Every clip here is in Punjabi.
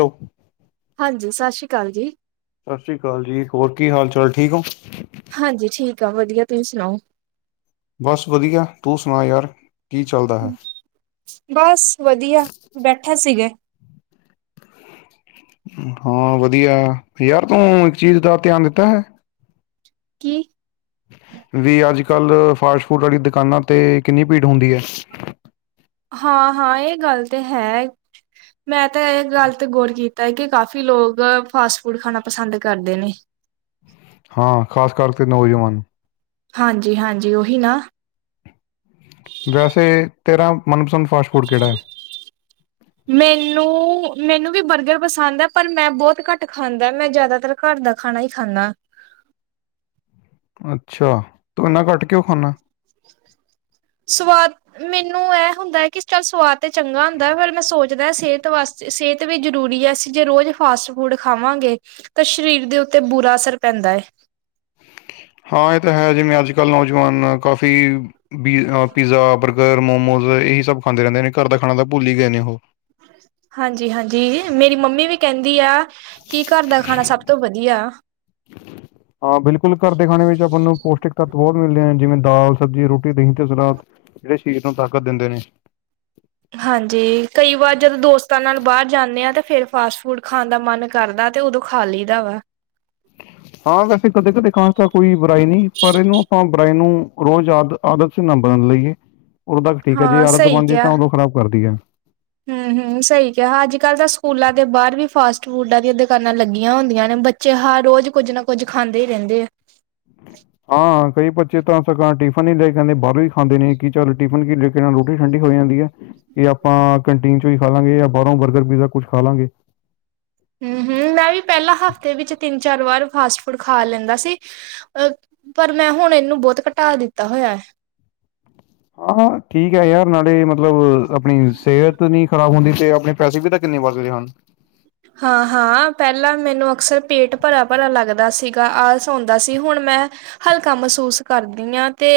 ਹੈਲੋ, ਹਾਂਜੀ। ਸਤਿ ਸ਼੍ਰੀ ਅਕਾਲ ਜੀ। ਸਤਿ ਸ੍ਰੀ ਅਕਾਲ ਜੀ। ਹੋਰ ਕੀ ਹਾਲ- ਚਾਲ ਠੀਕ ਹੋ। ਹਾਂਜੀ, ਠੀਕ ਆ। ਵਧੀਆ ਤੁਸੀਂ ਸੁਣਾਓ? ਬਸ ਵਧੀਆ। ਤੂੰ ਸੁਣਾ ਯਾਰ ਕੀ ਚੱਲਦਾ ਹੈ। ਬਸ ਵਧੀਆ। ਬੈਠਾ ਸੀਗਾ। ਹਾਂ, ਵਧੀਆ ਯਾਰ ਤੂੰ ਇੱਕ ਚੀਜ਼ ਦਾ ਧਿਆਨ ਦਿੱਤਾ ਹੈ। ਕੀ। ਵੀ ਅੱਜ ਕਲ ਫਾਸਟ ਫੂਡ ਵਾਲੀ ਦੁਕਾਨਾਂ ਤੇ ਕਿੰਨੀ ਭੀੜ ਹੁੰਦੀ ਹੈ। ਹਾਂ-ਹਾਂ ਇਹ ਗੱਲ ਤੇ ਹੈ। ਮੈਂ ਤਾਂ ਇਹ ਗੱਲ ਤੇ ਗੌਰ ਕੀਤੀ। ਤਾਂ ਕਿ ਕਾਫ਼ੀ ਲੋਕ ਫਾਸਟ ਫੂਡ ਖਾਣਾ ਪਸੰਦ ਕਰਦੇ ਨੇ। ਹਾਂ, ਖਾਸ ਕਰਕੇ ਨੌਜਵਾਨ। ਹਾਂਜੀ-ਹਾਂਜੀ ਉਹੀ ਨਾ ਵੈਸੇ ਤੇਰਾ ਮਨਪਸੰਦ ਫਾਸਟ ਫੂਡ ਕਿਹੜਾ ਹੈ ਮੈਨੂੰ-ਮੈਨੂੰ ਵੀ ਬਰਗਰ ਪਸੰਦ ਹੈ ਪਰ ਮੈਂ ਬਹੁਤ ਘੱਟ ਖਾਂਦਾ ਮੈਂ ਜਿਆਦਾਤਰ ਘਰ ਦਾ ਖਾਣਾ ਹੀ ਖਾਂਦਾ। ਅੱਛਾ। ਤੂੰ ਇਣਾ ਘੱਟ ਕਿਞੇ ਖਾਣਾ। ਸਵਾਦ ਮੈਨੂੰ ਇਹ ਹੁੰਦਾ ਹੈ ਕਿਸ ਕਾ ਸਵਾਦ ਤੇ ਚੰਗਾ ਹੁੰਦਾ। ਫਿਰ ਮੈਂ ਸੋਚਦਾ ਸਿਹਤ ਵਾਸਤੇ ਸਿਹਤ ਵੀ ਜਰੂਰੀ ਹੈ। ਅਸੀਂ ਜੇ ਰੋਜ਼ ਫਾਸਟ ਫੂਡ ਖਾਵਾਂਗੇ। ਤਾਂ ਸਰੀਰ ਦੇ ਉੱਤੇ ਬੁਰਾ ਅਸਰ ਪੈਂਦਾ ਹੈ। ਹਾਂ, ਇਹ ਤਾਂ ਹੈ। ਜਿਵੇਂ ਅੱਜ ਕੱਲ ਨੌਜਵਾਨ ਕਾਫੀ ਬੀ ਪੀਜ਼ਾ, ਬਰਗਰ ਰ ਮੋਮੋਸ ਇਹੀ ਸਭ ਖਾਂਦੇ ਰਹਿੰਦੇ ਨੇ, ਘਰ ਦਾ ਖਾਣਾ ਤਾਂ ਭੁੱਲ ਹੀ ਗਏ ਨੇ ਉਹ। ਹਾਂਜੀ- ਹਾਂਜੀ ਮੇਰੀ ਮੰਮੀ ਵੀ ਕਹਿੰਦੀ ਆ। ਕੀ ਘਰ ਦਾ ਖਾਣਾ ਸਭ ਤੋਂ ਵਧੀਆ। ਹਾਂ ਬਿਲਕੁਲ ਘਰ ਦੇ ਖਾਣੇ ਵਿੱਚ ਆਪਾਂ ਨੂੰ ਪੌਸ਼ਟਿਕ ਤੱਤ ਬਹੁਤ ਮਿਲਦੇ ਆ ਜਿਵੇਂ ਦਾਲ ਸਬਜ਼ੀ ਰੋਟੀ ਦਹੀਂ ਤੇ ਸਲਾਦ ਜਿਹੜੇ ਸ਼ਰੀਰ ਨੂੰ ਤਾਕਤ ਦਿੰਦੇ ਨੇ ਹਾਂਜੀ ਕਈ ਵਾਰ ਜਦੋਂ ਦੋਸਤਾਂ ਨਾਲ ਬਾਹਰ ਜਾਂਦੇ ਹਾਂ ਤਾਂ ਫੇਿਰ ਫਾਸਟ ਫੂਡ ਖਾਣ ਦਾ ਮਨ ਕਰਦਾ ਤੇ ਉਦੋਂ ਖਾ ਲਈ ਦਾ ਵਾ ਹਾਂ ਵੈਸੇ ਕਦੇ ਕਦੇ ਖਾਂਸ ਤਾਂ ਕੋਈ ਬੁਰਾਈ ਨਹੀਂ ਪਰ ਇਹਨੂੰ ਆਪਾਂ ਬੁਰਾਈ ਨੂੰ ਰੋਜ਼ ਆਦਤ ਸੀ ਨਾ ਬਦਨ ਲਈਏ ਉਦੋਂ ਤੱਕ ਠੀਕ ਹੈ ਜੇ ਹਾਂ ਆਦਤ ਸਹੀ ਬਣ ਜਾਏ ਤਾਂ ਉਦੋਂ ਖਰਾਬ ਕਰਦੀ ਹੈ ਹਮ-ਹਮ ਸਹੀ ਕਿਹਾ ਅੱਜ ਕੱਲ੍ਹ ਤਾਂ ਸਕੂਲਾਂ ਦੇ ਬਾਹਰ ਵੀ ਫਾਸਟ ਫੂਡਾਂ ਦੀਆਂ ਦੁਕਾਨਾਂ ਲੱਗੀਆਂ ਹੁੰਦੀਆਂ ਨੇ ਬਚ ਚਿਹਾ ਰੋਜ਼ ਕੁੱਝ ਨਾ ਕੁੱਝ ਖਾਂਦੇ ਹੀ ਰਹਿੰਦੇ ਆ ਹਾਂ ਕਈ ਬੱਚੇ ਤਾਂ ਟਿਫਿਨ ਹੀ ਲੈ ਕੇ ਨਹੀਂ ਆਂਦੇ ਬਾਹਰੋਂ ਹੀ ਖਾਂਦੇ ਨੇ ਕਿ ਚੱਲ ਟਿਫਨ ਕੀ ਰੋਟੀ ਠੰਡੀ ਹੋ ਜਾਂਦੀ ਹੈ ਕਿ ਆਪਾਂ ਕੰਟੀਨ ਚੋਂ ਹੀ ਖਾ ਲਾਂਗੇ ਜਾਂ ਬਾਹਰੋਂ ਬਰਗਰ ਪੀਜ਼ਾ ਕੁਛ ਖਾ ਲਾਂਗੇ ਹਮ-ਹਮ ਮੈਂ ਵੀ ਪਹਿਲਾਂ ਹਫ਼ਤੇ ਵਿੱਚ ਤਿੰਨ ਚਾਰ ਵਾਰ ਫਾਸਟ ਫੂਡ ਖਾ ਲੈਂਦਾ ਸੀ ਅ ਪਰ ਮੈਂ ਹੁਣ ਇਹਨੂੰ ਬਹੁਤ ਘਟਾ ਦਿੱਤਾ ਹੋਇਆ ਹਾਂ-ਹਾਂ ਠੀਕ ਹੈ ਯਾਰ ਨਾਲੇ ਮਤਲਬ ਆਪਣੀ ਸਿਹਤ ਨੀ ਖ਼ਰਾਬ ਹੁੰਦੀ ਤੇ ਆਪਣੇ ਪੈਸੇ ਵੀ ਤਾਂ ਕਿੰਨੇ ਵੱਧ ਗਏ ਹਨ ਹਾਂ-ਹਾਂ ਪਹਿਲਾਂ ਮੈਨੂੰ ਅਕਸਰ ਪੇਟ ਭਰਾ-ਭਰਾ ਲੱਗਦਾ ਸੀਗਾ ਆਲਸ ਆਉਂਦਾ ਸੀ ਹੁਣ ਮੈਂ ਹਲਕਾ ਮਹਿਸੂਸ ਕਰਦੀ ਹਾਂ ਤੇ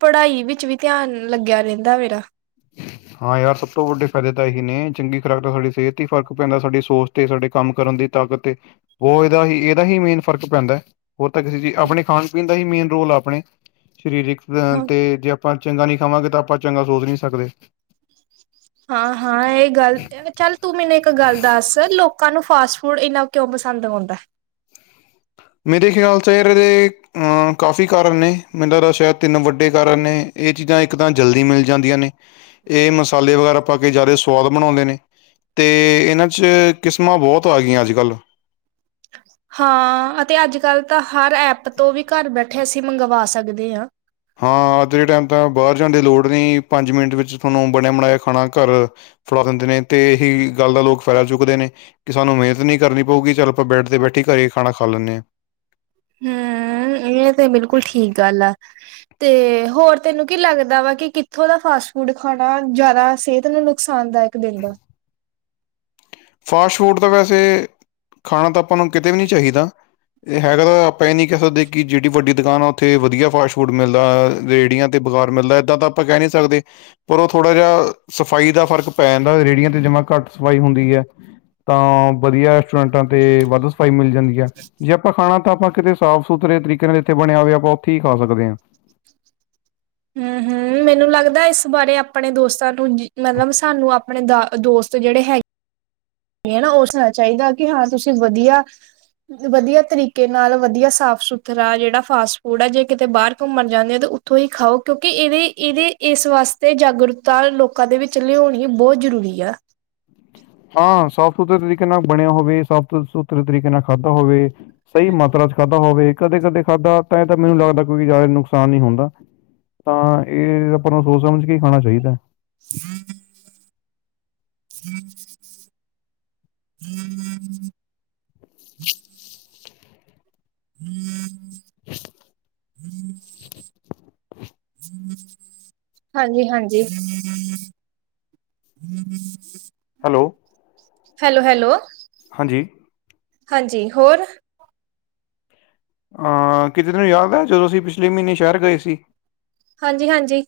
ਪੜ੍ਹਾਈ ਵਿੱਚ ਵੀ ਧਿਆਨ ਲੱਗਿਆ ਰਹਿੰਦਾ ਮੇਰਾ ਹਾਂ ਯਾਰ ਸਭ ਤੋਂ ਵੱਡੇ ਫਾਇਦੇ ਤਾਂ ਇਹੀ ਨੇ ਚੰਗੀ ਖੁਰਾਕ ਦਾ ਸਾਡੀ ਸਿਹਤ ਤੇ ਹੀ ਫਰਕ ਪੈਂਦਾ ਸਾਡੀ ਸੋਚ ਤੇ ਸਾਡੇ ਕੰਮ ਕਰਨ ਦੀ ਤਾ ਕਰਕੇ ਉਹ ਇਹਦਾ ਹੀ ਇਹਦਾ ਹੀ ਮੇਨ ਫਰਕ ਪੈਂਦਾ ਹੋ ਤਾਂ ਕਿਸੇ ਚੀਜ਼ ਆਪਣੇ ਖਾਣ ਪੀਣ ਦਾ ਹੀ ਮੇਨ ਰੋਲ ਆ ਆਪਣੇ ਸਰੀਰਕ ਹਾਂ। ਤੇ ਜੇ ਆਪਾਂ ਚੰਗਾ ਨਹੀਂ ਖਾਵਾਂਗੇ ਤਾਂ ਆਪਾਂ ਚੰਗਾ ਸੋਚ ਨਹੀਂ ਸਕਦੇ ਹਾਂ-ਹਾਂ ਇਹ ਗੱਲ ਤੇ ਚੱਲ ਤੂੰ ਮੈਨੂੰ ਇੱਕ ਗੱਲ ਦੱਸ ਲੋਕਾਂ ਨੂੰ ਫਾਸਟ ਫੂਡ ਇੰਨਾ ਕਿਉਂ ਪਸੰਦ ਆਉਦਾ ਮੇਰੇ ਖਿਆਲ ਚ ਇਹਦੇ ਅਹ ਕਾਫ਼ੀ ਕਾਰਨ ਨੇ ਮੈਨੂੰ ਤਾਂ ਸ਼ਾਇਦ ਤਿੰਨ ਵੱਡੇ ਕਾਰਨ ਨੇ ਇਹ ਚੀਜ਼ਾਂ ਇੱਕ ਤਾਂ ਜਲਦੀ ਮਿਲ ਜਾਂਦੀਆਂ ਨੇ ਇਹ ਮਸਾਲੇ ਵਗੈਰਾ ਪਾ ਕੇ ਜ਼ਿਆਦਾ ਸਆਦ ਬਣਾਉਂਦੇ ਨੇ ਅਤੇ ਇਹਨਾਂ 'ਚ ਕਿਸਮਾਂ ਬਹੁਤ ਆ ਗਈਆਂ ਅੱਜ ਕੱਲ੍ਹ ਹਾਂ ਅਤੇ ਅੱਜ ਕੱਲ੍ਹ ਤਾਂ ਹਰ ਐਪ ਤੋਂ ਵੀ ਘਰ ਬੈਠੇ ਅਸੀਂ ਮੰਗਵਾ ਸਕਦੇ ਹਾਂ ਹਾਂ ਅੱਜ ਦੇ ਟਾਈਮ ਤਾਂ ਬਾਹਰ ਜਾਣ ਦੀ ਲੋੜ ਨਹੀਂ ਪੰਜ ਮਿੰਟ ਵਿੱਚ ਤੁਹਾਨੂੰ ਬਣਿਆ ਬਣਾਇਆ ਖਾਣਾ ਘਰ ਫੜਾ ਦਿੰਦੇ ਨੇ ਤੇ ਇਹੀ ਗੱਲ ਦਾ ਲੋਕ ਫੈਦਾ ਚੁੱਕਦੇ ਨੇ ਕਿ ਸਾਨੂੰ ਮਿਹਨਤ ਨਹੀਂ ਕਰਨੀ ਪਊਗੀ ਚੱਲ ਆਪਾਂ ਬੈਠਦੇ ਬੈਠੀ ਘਰੇ ਖਾਣਾ ਖਾ ਲੈਂਦੇ ਹਾਂ ਹਮ ਇਹ ਤੇ ਬਿਲਕੁਲ ਠੀਕ ਗੱਲ ਆ ਤੇ ਹੋਰ ਤੈਨੂੰ ਕੀ ਲੱਗਦਾ ਵਾ ਕਿ ਕਿੱਥੋਂ ਦਾ ਫਾਸਟ ਫੂਡ ਖਾਣਾ ਜ਼ਿਆਦਾ ਸਿਹਤ ਨੂੰ ਨੁਕਸਾਨਦਾਇਕ ਇੱਕ ਦਿਨ ਦਾ ਫਾਸਟ ਫੂਡ ਤਾਂ ਵੈਸੇ ਖਾਣਾ ਤਾਂ ਆਪਾਂ ਨੂੰ ਕਿਤੇ ਵੀ ਨਹੀਂ ਚਾਹੀਦਾ ਇਹ ਹੈਗਾ ਤਾਂ ਆਪਾਂ ਇਹ ਨੀ ਕਹਿ ਸਕਦੇ ਕਿ ਜਿਹੜੀ ਵੱਡੀ ਦੁਕਾਨ ਆ ਉੱਥੇ ਵਧੀਆ ਫਾਸਟ ਫੂਡ ਮਿਲਦਾ ਰੇਹੜੀਆਂ ਤੇ ਬਗਾਰ ਮਿਲਦਾ ਇੱਦਾਂ ਤਾਂ ਆਪਾਂ ਕਹਿ ਨਹੀਂ ਸਕਦੇ ਉਦੋਂ ਥੋੜ੍ਹਾ ਜਿਹਾ ਸਫ਼ਾਈ ਦਾ ਫ਼ਰਕ ਪੈ ਜਾਂਦਾ ਰੇਹੜੀਆਂ 'ਤੇ ਜਮ੍ਹਾਂ ਘੱਟ ਸਫਾਈ ਹੁੰਦੀ ਆ ਤਾਂ ਵਧੀਆ ਰੈਸਟੋਰੈਂਟਾਂ ਤੇਤੇ ਵੱਧ ਸਫਾਈ ਮਿਲ ਜਾਂਦੀ ਹੈ ਜੀ ਆਪਾਂ ਖਾਣਾ ਤਾਂ ਆਪਾਂ ਕਿਤੇ ਸਾਫ਼ ਸੁਥਰੇ ਤਰੀਕੇ ਨਾਲ ਜੱਥੇ ਬਣਿਆ ਹੋਵੇ ਆਪਾਂ ਉੱਥੇ ਹੀ ਖਾ ਸਕਦੇ ਹਾਂ ਹਮ ਹਮ ਮੈਨੂੰ ਲੱਗਦਾ ਇਸ ਬਾਰੇ ਆਪਣੇ ਦੋਸਤਾਂ ਨੂੰ ਮਤਲਬ ਸਾਨੂੰ ਆਪਣੇ ਦਾ ਦੋਸਤ ਜਿਹੜੇ ਹੈਗੇ ਵੀ ਨਾ ਉਹ ਸੁਣਾ ਚਾਹੀਦਾ ਕਿ ਹਾਂ ਤੁਸੀਂ ਵਧੀਆ ਵਧੀਆ ਤਰੀਕੇ ਨਾਲ ਵਧੀਆ ਸਾਫ ਸੁਥਰਾ ਜਿਹੜਾ ਫਾਸਟ ਫੂਡ ਹੈ ਜੇ ਕਿਤੇ ਬਾਹਰ ਘੁੰਮਣ ਜਾਂਦੇ ਆ ਤਾਂ ਤੁ ਹੀ ਖਾਓ ਕਿਉਂਕਿ ਇਹਦੇ-ਇਹਦੇ ਇਸ ਵਾਸਤੇ ਜਾਗਰੂਕਤਾ ਲੋਕਾਂ ਦੇ ਵਿੱਚ ਲਿਆਉਣੀ ਬਹੁਤ ਜ਼ਰੂਰੀ ਆ ਹਾਂ ਸਾਫ਼ ਸੁਥਰੇ ਤਰੀਕੇ ਨਾਲ ਬਣਿਆ ਹੋਵੇ ਸਾਫ਼ ਸੁਥਰੇ ਤਰੀਕੇ ਨਾਲ ਖਾਧਾ ਹੋਵੇ ਸਹੀ ਮਾਤਰਾ ਚ ਖਾਧਾ ਹੋਵੇ ਕਦੇ ਕਦੇ ਖਾਧਾ ਤਾਂ ਇਹ ਤਾਂ ਮੈਨੂੰ ਲੱਗਦਾ ਕਿਉਂਕਿ ਜ਼ਿਆਦਾ ਨੁਕਸਾਨ ਨਹੀਂ ਹੁੰਦਾ ਤਾਂ ਇਹ ਆਪਾਂ ਨੂੰ ਸੋਚ ਸਮਝ ਕੇ ਖਾਣਾ ਚਾਹੀਦਾ ਹੂੰ ਹਮ ਹੂੰ ਹਮ ਹਮ [unintelligible] ਹਾਂਜੀ ਹਾਂਜੀ ਹਮ [unintelligible] ਹੈਲੋ ਹੈਲੋ ਹੈਲੋ ਹਾਂਜੀ ਹਾਂਜੀ ਹੋਰ ਆਂ ਕਿਤੇ ਨੂੰ ਯਾਦ ਐ ਜਦੋਂ ਅਸੀਂ ਪਿਛਲੇ ਮਹੀਨੇ ਸ਼ਹਿਰ ਗਏ ਸੀ ਹਾਂਜੀ ਹਾਂਜੀ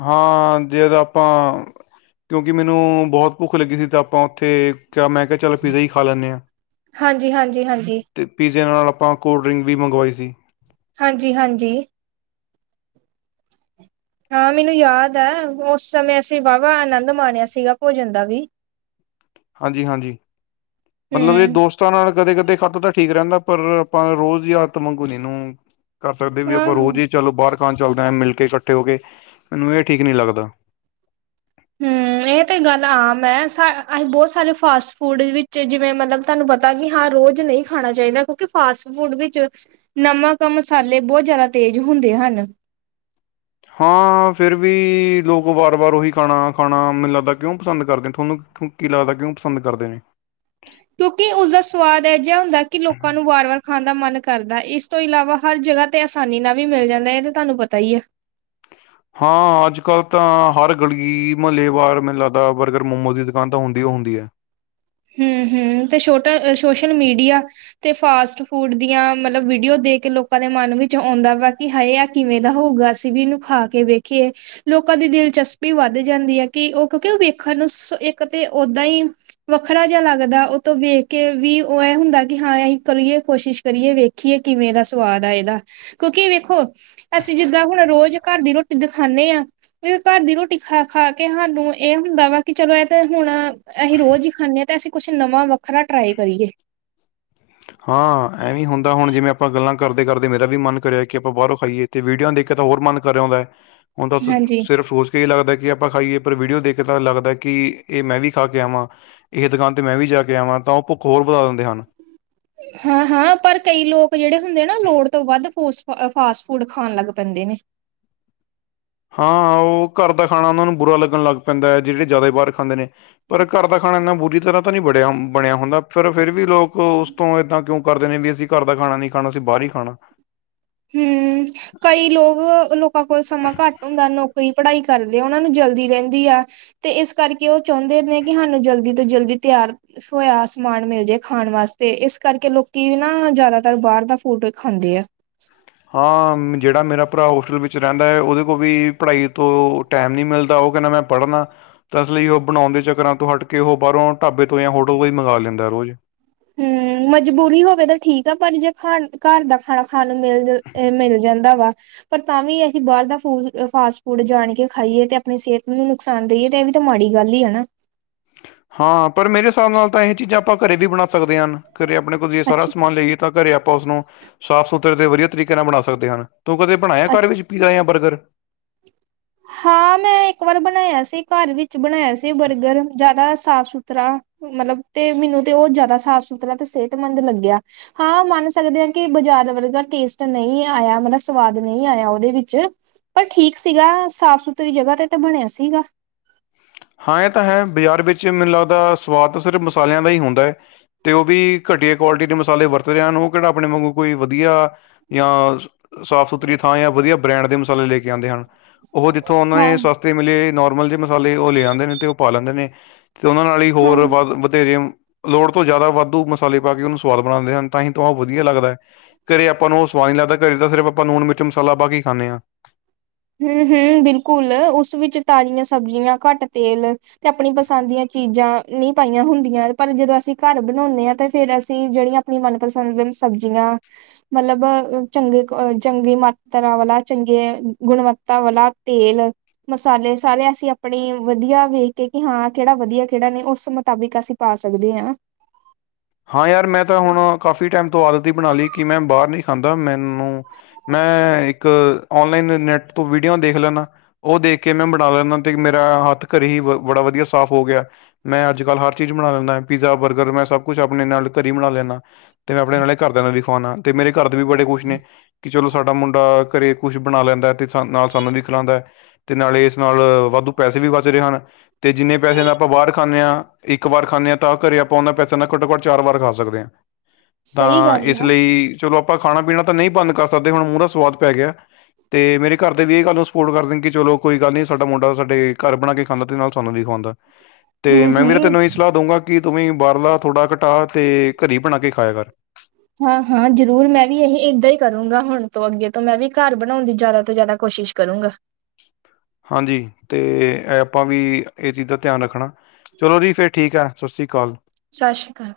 ਹਾਂ ਜੇਦੋਂ [unintelligible] ਆਪਾਂ ਕਿਉਂਕਿ ਮੈਨੂੰ ਬਹੁਤ ਭੁੱਖ ਲੱਗੀ ਸੀ ਤਾਂ ਆਪਾਂ ਉੱਥੇ ਕਿਆ ਮੈਂ ਕਿਹਾ ਚੱਲ ਪਿਜ਼ਾ ਈ ਖਾ ਲੈਂਨੇ ਆਂ ਹਾਂਜੀ-ਹਾਂਜੀ-ਹਾਂਜੀ, ਅਤੇ ਪੀਜ਼ਯਾਂ ਨਾਲ ਆਪਾਂ ਕੋਲਡ ਡਰਿੰਕ ਵੀ ਮੰਗਵਾਈ ਸੀ ਹਾਂਜੀ ਹਾਂਜੀ ਹਾਂ ਮੈਨੂੰ ਯਾਦ ਐ ਉਸ ਸਮੇਂ ਅਸੀਂ ਵਾਹਵਾ ਆਨੰਦ ਮਾਣਿਆ ਸੀਗਾ ਭੋਜਨ ਦਾ ਵੀ ਹਾਂਜੀ ਹਾਂਜੀ ਮਲਬ ਇਹ ਹੂੰ, ਦੋਸਤਾਂ ਨਾਲ ਕਦੇ ਕਦੇ ਖਾਦਾ ਤਾਂ ਠੀਕ ਰਹਿੰਦਾ ਪਰ ਆਪਾਂ ਰੋਜ਼ ਦੀ ਆਦਤ ਮੰਗੂ ਨੀ ਇਹਨੂੰ [inaudible] ਕਰ ਸਕਦੇ ਵੀ ਹਾਂ। ਆਪਾਂ ਰੋਜ਼ ਹੀ ਚਲੋ ਬਾਹਰ ਖਾਨ ਚੱਲਦੇ ਹਾਂ ਮਿਲ ਕੇ ਇਕੱਠੇ ਹੋ ਕੇ ਮੈਨੂੰ ਇਹ ਠੀਕ ਨੀ ਲੱਗਦਾ। ਹਮ ਏ ਇਹ ਤੇ ਗੱਲ ਆਮ ਐ ਅਸੀਂ ਬਹੁਤ ਸਾਰੇ ਫਾਸਟ ਫੂਡ ਵਿੱਚ ਜਿਵੇਂ ਮਲਬ ਤੁਹਾਨੂੰ ਪਤਾ ਕਿ ਹਾਂ ਰੋਜ਼ ਨਹੀਂ ਖਾਣਾ ਚਾਹੀਦਾ ਕਿਉਂਕਿ ਫਾਸਟ ਫੂਡ ਵਿੱਚ ਨਮਕ ਮਸਾਲੇ ਬਹੁਤ ਜ਼ਿਆਦਾ ਤੇਜ਼ ਹੁੰਦੇ ਹਨ ਹਾਂ ਫਿਰ ਵੀ ਲੋਕ ਵਾਰ ਵਾਰ ਉਹੀ ਖਾਣਾ ਖਾਣਾ ਮੈਨੂੰ ਲੱਗਦਾ ਕਿਉਂ ਪਸੰਦ ਕਰਦੇ ਨੇ ਥੋਨੂੰ - ਕੀ ਲੱਗਦਾ ਕਿਉਂ ਪਸੰਦ ਕਰਦੇ ਨੇ ਕਿਉਂਕਿ ਉਸਦਾ ਸਵਾਦ ਅਏ ਜਿਹਾ ਹੁੰਦਾ ਕਿ ਲੋਕਾਂ ਨੂੰ ਵਾਰ ਵਾਰ ਖਾਣ ਦਾ ਮਨ ਕਰਦਾ ਇਸ ਤੋਂ ਇਲਾਵਾ ਹਰ ਜਗ੍ਹਾ ਤੇ ਆਸਾਨੀ ਨਾਲ ਵੀ ਮਿਲ ਜਾਂਦਾ ਹੈ ਤੇ ਤੁਹਾਨੂੰ ਪਤਾ ਹੀ ਹੈ ਹਾਂ ਅੱਜ ਕੱਲ੍ਹ ਤਾਂ ਹਰ ਗਲੀ ਮਹੱਲੇਵਾਰ ਮੈਨੂੰ ਲੱਗਦਾ ਬਰਗਰ ਮੋਮੋਸ ਦੀ ਦੁਕਾਨ ਤਾਂ ਹੁੰਦੀ ਉਹ ਹੁੰਦੀ ਹੈ ਹਮ ਹਮ ਤੇ ਛੋਟ ਸੋਸ਼ਲ ਮੀਡੀਆ ਤੇ ਫਾਸਟ ਫੂਡ ਦੀਆਂ ਮਲਬ ਵੀਡੀਓ ਦੇਖ ਕੇ ਲੋਕਾਂ ਦੇ ਮਨ ਵਿੱਚ ਆਉਂਦਾ ਵਾ ਕੀ ਹਾਏ ਆ ਕਿਵੇਂ ਦਾ ਹੋਊਗਾ ਅਸੀਂ ਵੀ ਇਹਨੂੰ ਖਾ ਕੇ ਵੇਖੀਏ ਲੋਕਾਂ ਦੀ ਦਿਲਚਸਪੀ ਵੱਧ ਜਾਂਦੀ ਆ ਕਿ ਉਹ ਕਿਉਂਕਿ ਉਹ ਵੇਖਣ ਨੂੰ ਇੱਕ ਤੇ ਓਦਾਂ ਈ ਵੱਖਰਾ ਜਿਹਾ ਲੱਗਦਾ ਉਹ ਤੋਂ ਵੇਖ ਕੇ ਵੀ ਉਹ ਇਹ ਹੁੰਦਾ ਕਿ ਹਾਂ ਅਸੀਂ ਕਰੀਏ ਕੋਸ਼ਿਸ਼ ਕਰੀਏ ਵੇ ਖੀਏ ਕਿਵੇਂ ਦਾ ਸਵਾਦ ਆ ਇਹਦਾ ਕਿਉਂਕਿ ਵੇਖੋ ਅਸੀਂ ਜਿੱਦਾਂ ਹੁਨ ਰੋਜ਼ ਘਰ ਦੀ ਰੋਟੀ ਦ ਖਾਂਦੇ ਹਾਂ ਘਰ ਦੀ ਰੋਟੀ ਖਾ ਖਾ ਕੇ ਹਾਨੂੰ ਇਹ ਹੁੰਦਾ ਵਾ ਕਿ ਚਲੋ ਇਹ ਤੇ ਹੁਣ ਅਹੀ ਰੋਜ਼ ਹੀ ਖਾਂਨੇ ਤਾ ਅਸੀਂ ਕੁਛ ਨਵਾਂ ਵੱਖਰਾ ਟਰਾਈ ਕਰੀਏ ਹਾਂ ਐਵੇ ਹੁੰਦਾ ਹੁਣ ਜਿਵੇਂ ਆਪਾਂ ਗੱਲਾਂ ਕਰਦੇ ਕਰਦੇ ਮੇਰਾ ਵੀ ਮਨ ਕਰਿਆ ਕਿ ਆਪਾ ਬਾਹਰੋ ਖਾਈਏ ਤੇ ਵੀਡੀਓਆ ਦੇਖਿਆ ਤਾਂ ਹੋਰ ਮਨ ਕਰ ਆਉਂਦਾ ਐ ਹੁਣ ਤਾਂ ਸਿ ਹਾਂਜੀ ਸਿਰਫ ਕਈ [unintelligible] ਲੱਗਦਾ ਕਿ ਆਪਾਂ ਖਾਈਏ ਪਰ ਵੀਡੀਓ ਦੇਖ ਕੇ ਤਾਂ ਲੱਗਦਾ ਕਿ ਇਹ ਮੈਂ ਵੀ ਖਾ ਕੇ ਆਵਾਂ ਇਹ ਦੁਕਾਨ ਤੇ ਮੈਂ ਵੀ ਜਾ ਕੇ ਆਵਾਂ ਤਾਂ ਉਹ ਭੁੱਖ ਹੋਰ ਵਧਾ ਦਿੰਦੇ ਹਨ ਹਾਂ ਹਾਂ ਪਰ ਕਈ ਲੋਕ ਜਿਹੜੇ ਹੁੰਦੇ ਨਾ ਲੋੜ ਤੋਂ ਵੱਧ ਫੁਸ ਫਾਸਟ ਫੂਡ ਖਾਣ ਲੱਗ ਪੈਂਦੇ ਨੇ ਹਾਂ ਉਹ ਘਰ ਦਾ ਖਾਣਾ ਉਹਨਾਂ ਨੂੰ ਬੁਰਾ ਲੱਗਣ ਲੱਗ ਪੈਂਦਾ ਹੈ ਜਿਹੜੇ ਜ਼ਿਆਦਾ ਬਾਹਰ ਖਾਂਦੇ ਨੇ ਪਰ ਘਰ ਦਾ ਖਾਣਾ ਇੰਨਾ ਬੁਰੀ ਤਰ੍ਹਾਂ ਤਾਂ ਨਹੀਂ ਬੜਿਆ ਬਣਿਆ ਹੁੰਦਾ ਫਿਰ ਫਿਰ ਵੀ ਲੋਕ ਉਸ ਤੋਂ ਇਏਦਾਂ ਕਿਉਂ ਕਰਦੇ ਨੇ ਵੀ ਅਸੀਂ ਘਰ ਦਾ ਖਾਣਾ ਨਹੀਂੀ ਖਾਣਾ ਅਸੀਂ ਬਾਹਰ ਹੀ ਖਾਣਾ ਹਮ ਕਈ ਲੋਕ ਲੋਕਾਂ ਕੋਲ ਸਮਾਂ ਘੱਟ ਹੁੰਦਾ ਨੌਕਰੀ ਪੜ੍ਹਾਈ ਕਰਦੇ ਆ ਉਹਨਾਂ ਨੂੰ ਜਲਦੀ ਰਹਿੰਦੀ ਆ ਤੇ ਇਸ ਕਰਕੇ ਉਹ ਚਾਹੁੰਦੇ ਨੇ ਕਿ ਸਾਨੂੰ ਜਲਦੀ ਤੋਂ ਜਲਦੀ ਤਿਆਰ ਹੋਇਆ ਸਮਾਨ ਮਿਲ ਜਾਏ ਖਾਨ ਵਾਸਤੇ ਇਸ ਕਰਕੇ ਲੋਕੀ ਨਾ ਜ਼ਿਆਦਾਤਰ ਬਾਹਰ ਦਾ ਫੂਡ ਖਾਂਦੇ ਆ [inaudible] ਹਾਂ ਜਿਹੜਾ ਮੇਰਾ ਭਰਾ ਹੋਸਟਲ ਵਿੱਚ ਰਹਿੰਦਾ ਹੈ ਓਹਦੇ ਕੋਲ ਵੀ ਪੜ੍ਹਾਈ ਤੋਂ ਟੈਮ ਨੀ ਮਿਲਦਾ ਉਹ ਕੈਹਨਾ ਮੈਂ ਪੜ੍ਹਨੈ ਤਾਂ ਇਸ ਲਈ ਉਹ ਬਣਾਉਣ ਦੇ ਚੱਕਰਾਂ ਤੋਂ ਹਟ ਕੇ ਉਹ ਬਾਹਰੋਂ ਢਾਬੇ ਤੋਂ ਯਾਂ ਹੋਟਲ ਤੋਂ ਹੀ ਮੰਗਵਾ ਲੈਂਦਾ ਰੋਜ਼ ਹਮ ਮਜਬੂਰੀ ਹੋਵੇ ਤਾ ਠੀਕ ਆ ਪਰ ਜੇ ਖਾਣ ਘਰ ਦਾ ਖਾਣਾ ਖਾਣ ਨੂੰ ਮਿਲ ਮਿਲ ਜਾਂਦਾ ਵਾ ਪਰ ਤਾਂ ਵੀ ਅਹੀ ਬਾਹਰ ਦਾ ਫੂਡ ਫਾਸਟ ਫੂਡ ਜਾਣ ਕੇ ਖਾਈਏ ਤੇ ਆਪਨੀ ਸਿਹਤ ਨੂੰ [unintelligible] ਤੇ ਇਹ ਵੀ ਤਾਂ ਮਾੜੀ ਗੱਲ ਹੀ ਨਾ ਹਾਂ ਪਰ ਮੇਰੇ ਹਿਸਾਬ ਨਾਲ ਤਾ ਇਹ ਚੀਜ਼ਾਂ ਆਪਾਂ ਘਰੇ ਵੀ ਬਣਾ ਸਕਦੇ ਹ ਹਨ ਘਰੇ ਆਪਣੇ ਕੋਝ ਸਾਰਾ ਅੱਛੀ ਸਮਾਨ ਲਈਏ ਤਾਂ ਘਰੇ ਆਪਾਂ ਉਸਨੂੰ ਸਾਫ਼ ਸੁਥਰੇ ਤੇ ਵਧੀਆ ਤਰੀਕੇ ਨਾਲ ਬਣਾ ਸਕਦੇ ਹਨ ਤੂੰ ਕਦੇ ਬਣਾਇਆ ਘਰ ਵਿੱਚ ਪੀਜਾ ਜਾਂ ਬਰਗਰ ਹਾਂ ਮੈਂ ਇੱਕ ਵਾਰ ਬਣਾਇਆ ਸੀ ਘਰ ਵਿੱਚ ਬਣਾਇਆ ਸੀ ਬਰਗਰ ਜਆਦਾ ਸਾਫ ਸੁਥਰਾ ਮਤਲਬ ਤੇ ਮੈਨੂੰ ਤੇ ਉਹ ਜਆਦਾ ਸਾਫ ਸੁਥਰਾ ਤੇ ਸਿਹਤਮੰਦ ਲੱਗਿਆ ਹਾਂ ਮੰਨ ਸਕਦੇ ਹਾਂ ਕਿ ਬਾਜ਼ਾਰ ਵਰਗਾ ਟੇਸਟ ਨਹੀਂ ਆਇਆ ਮਤਲਬ ਸਵਾਦ ਨਹੀਂ ਆਇਆ ਓਹਦੇ ਵਿੱਚ ਪਰ ਠੀਕ ਸੀਗਾ ਸਾਫ਼ ਸੁਥਰੀ ਜਗ੍ਹਾ ਤੇ ਤਾਂ ਬਣਿਆ ਸੀਗਾ ਹਾਂ ਇਹ ਤਾਂ ਹੈ ਬਾਜ਼ਾਰ ਵਿੱਚ ਮੈਨੂੰ ਲੱਗਦਾ ਸਵਾਦ ਸਿਰਫ ਮਸਾਲਿਆਂ ਦਾ ਹੀ ਹੁੰਦਾ ਹੈ ਤੇ ਉਹ ਵੀ ਘਟੀਆ ਕੁਆਲਿਟੀ ਦੇ ਮਸਾਲੇ ਵਰਤ ਰਹੈਨ ਉਹ ਕਿਹੜਾ ਆਪਣੇ ਵਾਂਗੂ ਕੋਈ ਵਧੀਆ ਯਾਂ ਸਾਫ਼ ਸੁਥਰੀ ਥਾਂ ਯਾਂ ਵਧੀਆ ਬ੍ਰੈਂਡ ਦੇ ਮਸਾਲੇ ਲੈ ਕੇ ਆਂਦੇ ਹਨ ਉਹ ਜਿੱਥੋਂ ਉਹਨਾਂ ਹਾਂ ਨੇ ਸਾਸ ਤੇ ਮਿਲੇ ਨੋਰਮਲ ਜੇ ਮਸਾਲੇ ਉਹ ਲੈ ਆਉਂਦੇ ਨੇ ਤੇ ਉਹ ਪਾ ਲੈਂਦੇ ਨੇ ਤੇ ਉਹਨਾਂ ਨਾਲ ਹੀ ਹਾਂ ਹੋਰ ਵਧ ਵਧੇਰੇ ਲੋੜ ਤੋਂ ਜ਼ਿਆਦਾ ਵਾਧੂ ਮਸਾਲੇ ਪਾ ਕੇ ਉਹਨੂੰ ਸਵਾਦ ਬਣਾਂਦੇ ਹਨ ਤਾਂ ਹੀ ਤਾਂ ਉਹ ਵਧੀਆ ਲੱਗਦੈ ਘਰੇ ਆਪਾਂ ਨੂੰ ਉਹ ਸਵਾਦ ਨੀ ਲੱਗਦਾ ਘਰੇ ਤਾਂ ਸਿਰਫ ਆਪਾਂ ਮਿਰਚ ਮਸਾਲਾ ਪਾ ਕੇ ਖਾਂਨੇ ਹਾਂ ਹਮ ਹਮ ਬਿਲਕੁਲ ਉਸ ਵਿੱਚ ਤਾਜ਼ੀਆਂ ਸਬਜ਼ੀਆਂ ਘੱਟ ਤੇਲ ਤੇ ਆਪਣੀ ਪਸੰਦ ਦੀਆਂ ਚੀਜ਼ਾਂ ਨੀ ਪਾਈਆਂ ਹੁੰਦੀਆਂ ਪਰ ਜਦੋਂ ਅਸੀਂ ਘਰ ਬਣਾਉਂਨੇ ਹਾਂ ਤੇ ਫੇਰ ਅਸੀਂ ਜਿਹੜੀਆਂ ਆਪਣੀ ਮਨਪਸੰਦ ਸਬਜ਼ੀਆਂ ਮਤਲਬ ਚੰਗੇ ਚੰਗੀ ਮਾਤਰਾ ਵਾਲਾ ਚੰਗੇ ਗੁਣਵੱਤਾ ਵਾਲਾ ਤੇਲ ਮਸਾਲੇ ਸਾਰੇ ਅਸੀਂ ਆਪਣੇ ਵਧੀਆ ਵੇਖ ਕੇ ਕਿ ਹਾਂ ਕਿਹੜਾ ਵਧੀਆ ਕਿਹੜਾ ਨੇ ਉਸ ਮੁਤਾਬਿਕ ਅਸੀਂ ਪਾ ਸਕਦੇ ਹਾਂ ਹਾਂ ਯਾਰ ਮੈਂ ਤਾਂ ਹੁਣ ਕਾਫ਼ੀ ਟਾਈਮ ਤੋਂ ਆਦਤ ਹੀ ਬਣਾ ਲਈ ਕਿ ਮੈਂ ਬਾਹਰ ਨਹੀਂ ਖਾਂਦਾ ਮੈਨੂੰ ਮੈਂ ਇੱਕ ਔਨਲਾਈਨ ਨੈਟ ਤੋਂ ਵੀਡੀਓ ਦੇਖ ਲੈਂਦਾ ਉਹ ਦੇਖ ਕੇ ਮੈਂ ਬਣਾ ਲੈਂਦਾ ਤੇ ਮੇਰਾ ਹੱਥ ਘਰੇ ਹੀ ਬੜਾ ਵਧੀਆ ਸਾਫ਼ ਹੋ ਗਿਆ ਮੈਂ ਅੱਜ ਕੱਲ੍ਹ ਹਰ ਚੀਜ਼ ਬਣਾ ਲੈਂਨਾ ਪੀਜ਼ਾ ਬਰਗਰ ਮੈਂ ਸਭ ਕੁਛ ਆਪਣੇ ਨਾਲ ਘਰੇ ਹੀ ਬਣਾ ਲੈਨਾ ਤੇ ਮੈਂ ਆਪਣੇ ਨਾਲੇ ਘਰਦਿਆਂ ਨਾਲ ਵੀ ਖਵਾਉਣਾ ਤੇ ਮੇਰੇ ਘਰ ਦੇ ਵੀ ਬੜੇ ਕੁੱਸ਼ ਨੇ ਕਿ ਚਲੋ ਸਾਡਾ ਮੁੰਡਾ, ਘਰੇ ਕੁਛ ਬਣਾ ਲੈਂਦਾ ਅਤੇ, ਸ ਨਾਲ ਸਾਨੂੰ ਵੀ ਖਿਲਾਂਉਂਦਾ। ਤੇ ਨਾਲੇ ਇਸ ਨਾਲ, ਵਾਧੂ ਪੈਸੇ ਵੀ ਬਚ ਰਹੇ ਹਨ। ਤੇ ਜਿੰਨੇ ਪੈਸੇ ਨਾਲ ਆਪਾਂ ਬਾਹਰ ਖਾਂਨੇ ਹਾਂ, ਇੱਕ ਵਾਰ ਖਾਂਨੇ ਆ, ਤਾਂ ਘਰੇ ਆਪਾਂ ਉਹਨਾਂ ਪੈਸੇ ਘੱਟੋ-ਘੱਟ ਚਾਰ ਵਾਰ ਖਾ ਸਕਦੇ ਹਾਂ, ਸਹੀ ਤਾਂ, ਗੱਲ ਇਸ ਆ ਲਈ ਚਲੋ ਆਪਾਂ ਖਾਣਾ-ਪੀਣਾ ਤਾਂ ਨਹੀਂ ਬੰਦ ਕਰ ਸਕਦੇ, ਹੁਣ ਮੂੰਹ ਦਾ ਸਵਾਦ ਪੈ ਗਿਆ। ਤੇ ਮੇਰੇ ਘਰ ਦੇ ਵੀ ਇਹ ਗੱਲ ਨੂੰ ਸਪੋਰਟ ਕਰਦੇ ਨੇ ਕਿ ਚਲੋ ਕੋਈ ਗੱਲ ਨਹੀਂ ਸਾਡਾ ਮੁੰਡਾ ਸਾਡੇ ਘਰ ਬਣਾ ਕੇ ਖਾਂਦਾ ਅਤੇ ਨਾਲ ਸਾਨੂੰ ਵੀ ਖੁਵਾਉਂਦੈ [inaudible] ਤੇ ਮੈਂ ਵੀਰ ਹੂੰ-ਹੂੰ ਤੈਨੂੰ ਇ ਸਲਾਹ ਦਊਂਗਾ ਕਿ ਤੁੂੰ ਵੀ ਬਾਹਰਲਾ ਥੋੜ੍ਹਾ ਘਟਾ ਤੇ ਘਰ ਹੀ ਬਣਾ ਕੇ ਖਾਇਆ ਕਰ ਹਾਂ ਹਾਂ ਜ਼ਰੂਰ ਮੈਂ ਵੀ ਇ ਏਦਾਂ ਹੀ ਕਰੂੰਗਾ ਹੁਨ ਤੋਂ ਅੱਗੇ ਤੋਂ ਮੈਂ ਵੀ ਘਰ ਬਣਾਉਣ ਦੀ ਜ਼ਿਆਦਾ ਤੋਂ ਜ਼ਿਆਦਾ ਕੋਸ਼ਿਸ਼ ਕਰੂੰਗਾ ਹਾਂਜੀ ਤੇ ਇਹ ਆਪਾਂ ਵੀ ਇਹ ਚੀਜ਼ ਦਾ ਧਿਆਨ ਰੱਖਣਾ ਚਲੋ ਜੀ ਫੇਰ ਠੀਕ ਹੈ। ਸਤਿ ਸ਼੍ਰੀ ਅਕਾਲ ਸ਼ਾਸ਼ੀ ਕਾਲ